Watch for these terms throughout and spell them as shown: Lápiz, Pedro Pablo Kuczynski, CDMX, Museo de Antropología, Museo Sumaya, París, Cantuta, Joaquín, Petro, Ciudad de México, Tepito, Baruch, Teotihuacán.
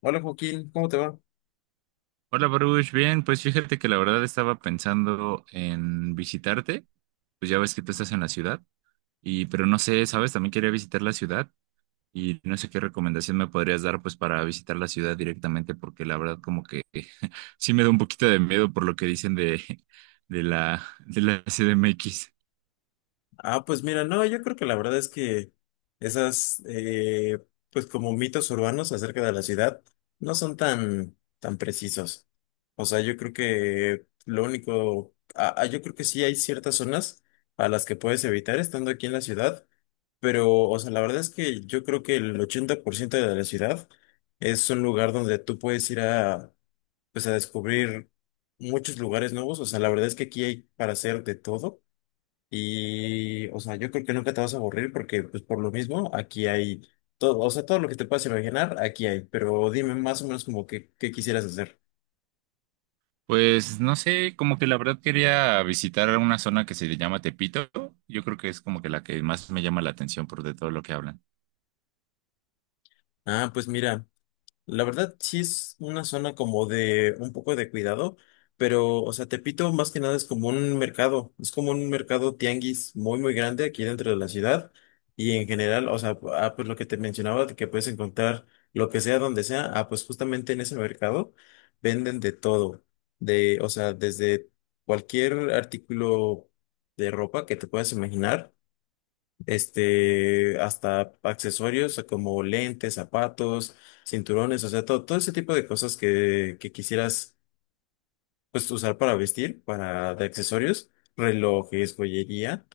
Hola Joaquín, ¿cómo te va? Hola, Baruch. Bien, pues fíjate que la verdad estaba pensando en visitarte. Pues ya ves que tú estás en la ciudad y pero no sé, ¿sabes? También quería visitar la ciudad y no sé qué recomendación me podrías dar pues para visitar la ciudad directamente porque la verdad como que sí me da un poquito de miedo por lo que dicen de de la CDMX. Ah, pues mira, no, yo creo que la verdad es que esas, pues como mitos urbanos acerca de la ciudad, no son tan precisos. O sea, yo creo que lo único, yo creo que sí hay ciertas zonas a las que puedes evitar estando aquí en la ciudad, pero, o sea, la verdad es que yo creo que el 80% de la ciudad es un lugar donde tú puedes ir a, pues a descubrir muchos lugares nuevos. O sea, la verdad es que aquí hay para hacer de todo. Y, o sea, yo creo que nunca te vas a aburrir porque, pues, por lo mismo, aquí hay todo, o sea, todo lo que te puedas imaginar, aquí hay. Pero dime más o menos como que, qué quisieras hacer. Pues no sé, como que la verdad quería visitar una zona que se llama Tepito. Yo creo que es como que la que más me llama la atención por de todo lo que hablan. Ah, pues mira. La verdad, sí es una zona como de un poco de cuidado, pero, o sea, Tepito más que nada es como un mercado, es como un mercado tianguis muy, muy grande aquí dentro de la ciudad y en general, o sea, pues lo que te mencionaba, de que puedes encontrar lo que sea, donde sea, pues justamente en ese mercado venden de todo, de, o sea, desde cualquier artículo de ropa que te puedas imaginar hasta accesorios como lentes, zapatos, cinturones, o sea, todo, todo ese tipo de cosas que quisieras, pues, usar para vestir, para de accesorios, relojes, joyería,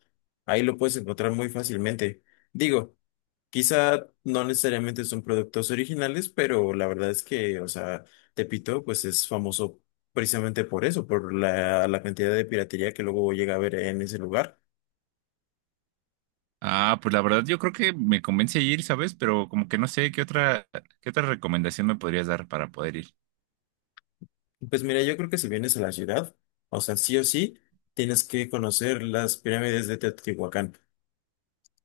ahí lo puedes encontrar muy fácilmente. Digo, quizá no necesariamente son productos originales, pero la verdad es que, o sea, Tepito, pues, es famoso precisamente por eso, por la cantidad de piratería que luego llega a haber en ese lugar. Ah, pues la verdad yo creo que me convence ir, ¿sabes? Pero como que no sé qué otra recomendación me podrías dar para poder ir. Pues mira, yo creo que si vienes a la ciudad, o sea, sí o sí, tienes que conocer las pirámides de Teotihuacán.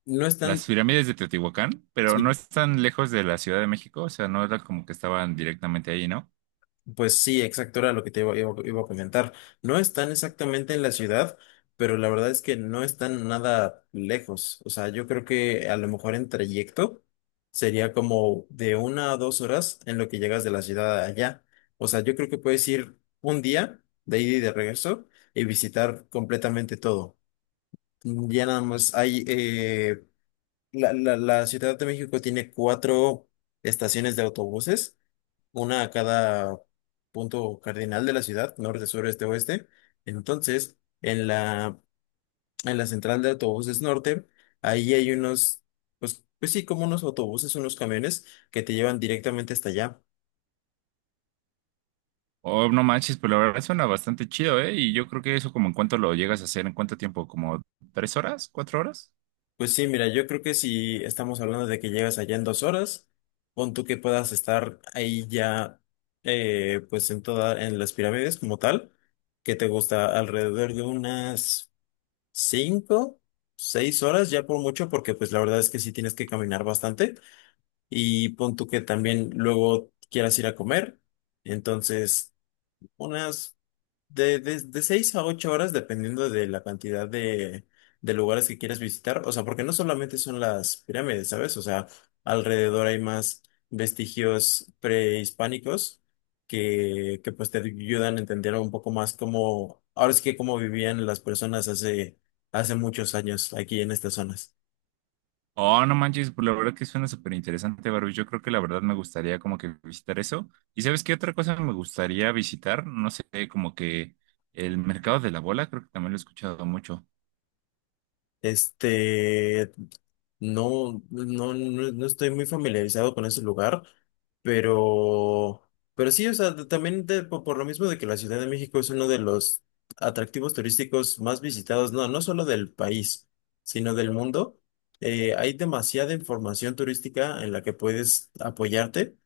No Las están, pirámides de Teotihuacán, pero no sí, están lejos de la Ciudad de México, o sea, no era como que estaban directamente ahí, ¿no? pues sí, exacto, era lo que te iba a comentar. No están exactamente en la ciudad, pero la verdad es que no están nada lejos. O sea, yo creo que a lo mejor en trayecto sería como de una a dos horas en lo que llegas de la ciudad allá. O sea, yo creo que puedes ir un día de ida y de regreso y visitar completamente todo. Ya nada más, la Ciudad de México tiene cuatro estaciones de autobuses, una a cada punto cardinal de la ciudad, norte, sur, este, oeste. Entonces, en la central de autobuses norte, ahí hay unos, pues sí, como unos autobuses, unos camiones que te llevan directamente hasta allá. Oh, no manches, pues la verdad suena bastante chido, ¿eh? Y yo creo que eso como en cuánto lo llegas a hacer, ¿en cuánto tiempo? ¿Como tres horas? ¿Cuatro horas? Pues sí, mira, yo creo que si estamos hablando de que llegas allá en 2 horas, pon tú que puedas estar ahí ya, pues en las pirámides como tal, que te gusta alrededor de unas cinco, seis horas ya por mucho, porque pues la verdad es que sí tienes que caminar bastante y pon tú que también luego quieras ir a comer, entonces unas de 6 a 8 horas, dependiendo de la cantidad de lugares que quieras visitar. O sea, porque no solamente son las pirámides, ¿sabes? O sea, alrededor hay más vestigios prehispánicos que pues te ayudan a entender un poco más cómo, ahora sí que cómo vivían las personas hace muchos años aquí en estas zonas. Oh, no manches, pues la verdad que suena súper interesante, Baru. Yo creo que la verdad me gustaría como que visitar eso. ¿Y sabes qué otra cosa me gustaría visitar? No sé, como que el mercado de la bola, creo que también lo he escuchado mucho. Este, no, no, no, no estoy muy familiarizado con ese lugar, pero, pero sí, o sea, también por, lo mismo de que la Ciudad de México es uno de los atractivos turísticos más visitados, no, no solo del país, sino del mundo, hay demasiada información turística en la que puedes apoyarte,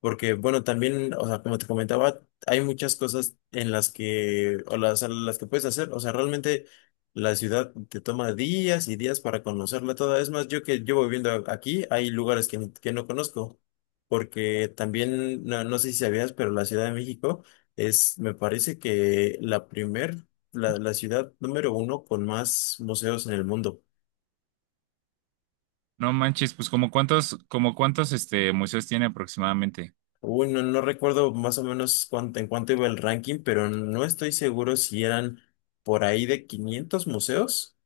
porque, bueno, también, o sea, como te comentaba, hay muchas cosas en las que, a las que puedes hacer, o sea, realmente. La ciudad te toma días y días para conocerla toda. Es más, yo que llevo viviendo aquí, hay lugares que no conozco, porque también, no, no sé si sabías, pero la Ciudad de México es, me parece que la ciudad número uno con más museos en el mundo. No manches, pues como cuántos este museos tiene aproximadamente. Uy, no, no recuerdo más o menos en cuánto iba el ranking, pero no estoy seguro si eran por ahí de 500 museos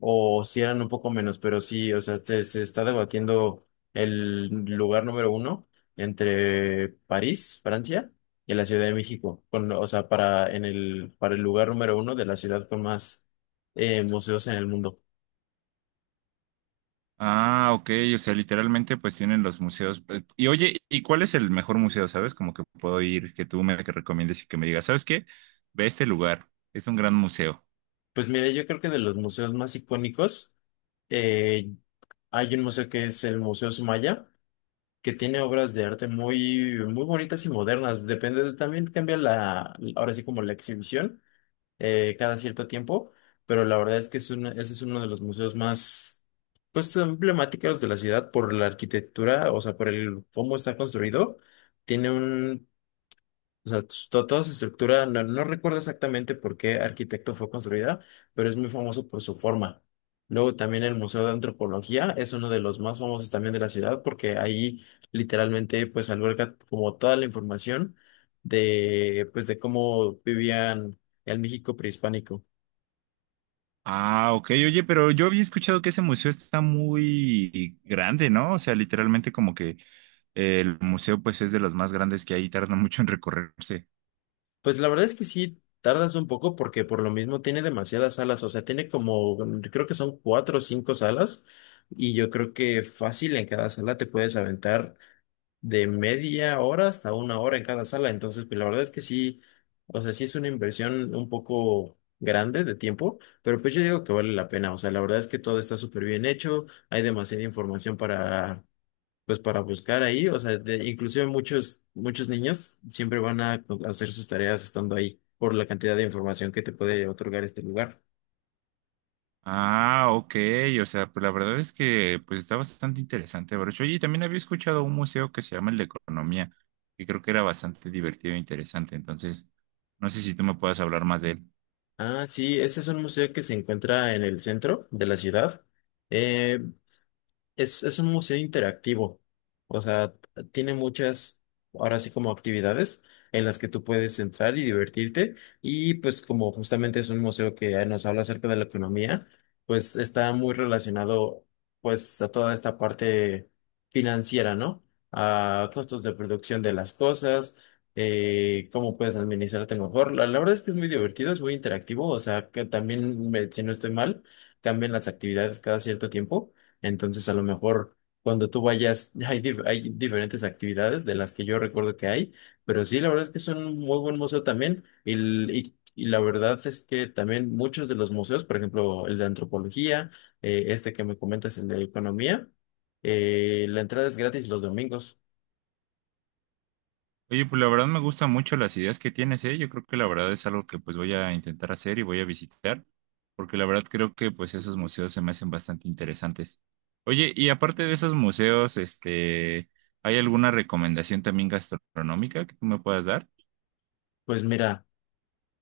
o si eran un poco menos, pero sí, o sea, se está debatiendo el lugar número uno entre París, Francia, y la Ciudad de México, o sea, para el lugar número uno de la ciudad con más museos en el mundo. Ah, ok, o sea, literalmente pues tienen los museos. Y oye, ¿y cuál es el mejor museo, sabes? Como que puedo ir, que tú me que recomiendes y que me digas, ¿sabes qué? Ve a este lugar, es un gran museo. Pues mire, yo creo que de los museos más icónicos, eh, hay un museo que es el Museo Sumaya, que tiene obras de arte muy, muy bonitas y modernas. Depende, también cambia ahora sí como la exhibición cada cierto tiempo, pero la verdad es que es ese es uno de los museos más, pues, emblemáticos de la ciudad por la arquitectura, o sea, por el cómo está construido. Tiene un o sea, toda su estructura, no, no recuerdo exactamente por qué arquitecto fue construida, pero es muy famoso por su forma. Luego también el Museo de Antropología es uno de los más famosos también de la ciudad porque ahí literalmente pues alberga como toda la información de cómo vivían el México prehispánico. Ah, ok, oye, pero yo había escuchado que ese museo está muy grande, ¿no? O sea, literalmente como que el museo pues es de los más grandes que hay y tarda mucho en recorrerse. Pues la verdad es que sí tardas un poco porque por lo mismo tiene demasiadas salas, o sea, tiene como creo que son cuatro o cinco salas y yo creo que fácil en cada sala te puedes aventar de media hora hasta una hora en cada sala. Entonces, pues la verdad es que sí, o sea, sí es una inversión un poco grande de tiempo, pero pues yo digo que vale la pena. O sea, la verdad es que todo está súper bien hecho, hay demasiada información pues para buscar ahí. O sea, inclusive muchos, muchos niños siempre van a hacer sus tareas estando ahí por la cantidad de información que te puede otorgar este lugar. Ah, ok, o sea, pues la verdad es que pues está bastante interesante, Baruch. Oye, y también había escuchado un museo que se llama el de Economía, que creo que era bastante divertido e interesante, entonces no sé si tú me puedas hablar más de él. Ah, sí, ese es un museo que se encuentra en el centro de la ciudad. Eh, es un museo interactivo, o sea, tiene muchas, ahora sí como actividades en las que tú puedes entrar y divertirte y pues como justamente es un museo que nos habla acerca de la economía, pues está muy relacionado pues a toda esta parte financiera, ¿no? A costos de producción de las cosas, cómo puedes administrarte mejor. La verdad es que es muy divertido, es muy interactivo, o sea, que también, si no estoy mal, cambian las actividades cada cierto tiempo. Entonces, a lo mejor cuando tú vayas, hay diferentes actividades de las que yo recuerdo que hay, pero sí, la verdad es que es un muy buen museo también. Y la verdad es que también muchos de los museos, por ejemplo, el de antropología, este que me comentas, el de economía, la entrada es gratis los domingos. Oye, pues la verdad me gustan mucho las ideas que tienes, ¿eh? Yo creo que la verdad es algo que pues voy a intentar hacer y voy a visitar, porque la verdad creo que pues esos museos se me hacen bastante interesantes. Oye, y aparte de esos museos, este, ¿hay alguna recomendación también gastronómica que tú me puedas dar? Pues mira.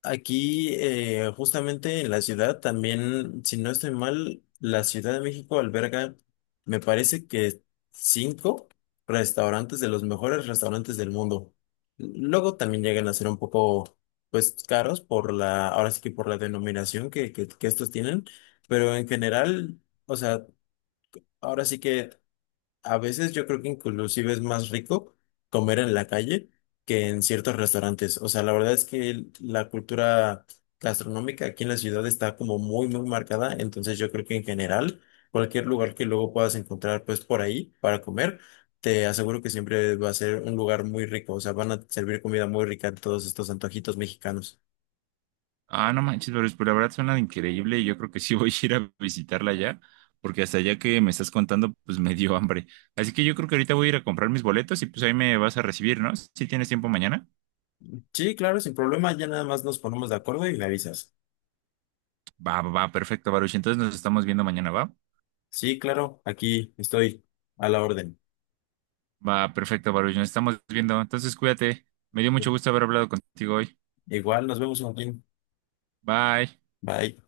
Aquí, justamente en la ciudad, también, si no estoy mal, la Ciudad de México alberga, me parece que cinco restaurantes de los mejores restaurantes del mundo. Luego también llegan a ser un poco, pues, caros por ahora sí que por la denominación que estos tienen, pero en general, o sea, ahora sí que a veces yo creo que inclusive es más rico comer en la calle que en ciertos restaurantes. O sea, la verdad es que la cultura gastronómica aquí en la ciudad está como muy, muy marcada. Entonces yo creo que en general, cualquier lugar que luego puedas encontrar pues por ahí para comer, te aseguro que siempre va a ser un lugar muy rico. O sea, van a servir comida muy rica en todos estos antojitos mexicanos. Ah, no manches, pero pues, la verdad suena increíble y yo creo que sí voy a ir a visitarla ya, porque hasta ya que me estás contando, pues me dio hambre. Así que yo creo que ahorita voy a ir a comprar mis boletos y pues ahí me vas a recibir, ¿no? Si tienes tiempo mañana. Sí, claro, sin problema. Ya nada más nos ponemos de acuerdo y me avisas. Va, va, va, perfecto, Baruch. Entonces nos estamos viendo mañana, ¿va? Sí, claro, aquí estoy a la orden. Va, perfecto, Baruch. Nos estamos viendo. Entonces cuídate. Me dio mucho gusto haber hablado contigo hoy. Igual, nos vemos, Joaquín. Bye. Bye.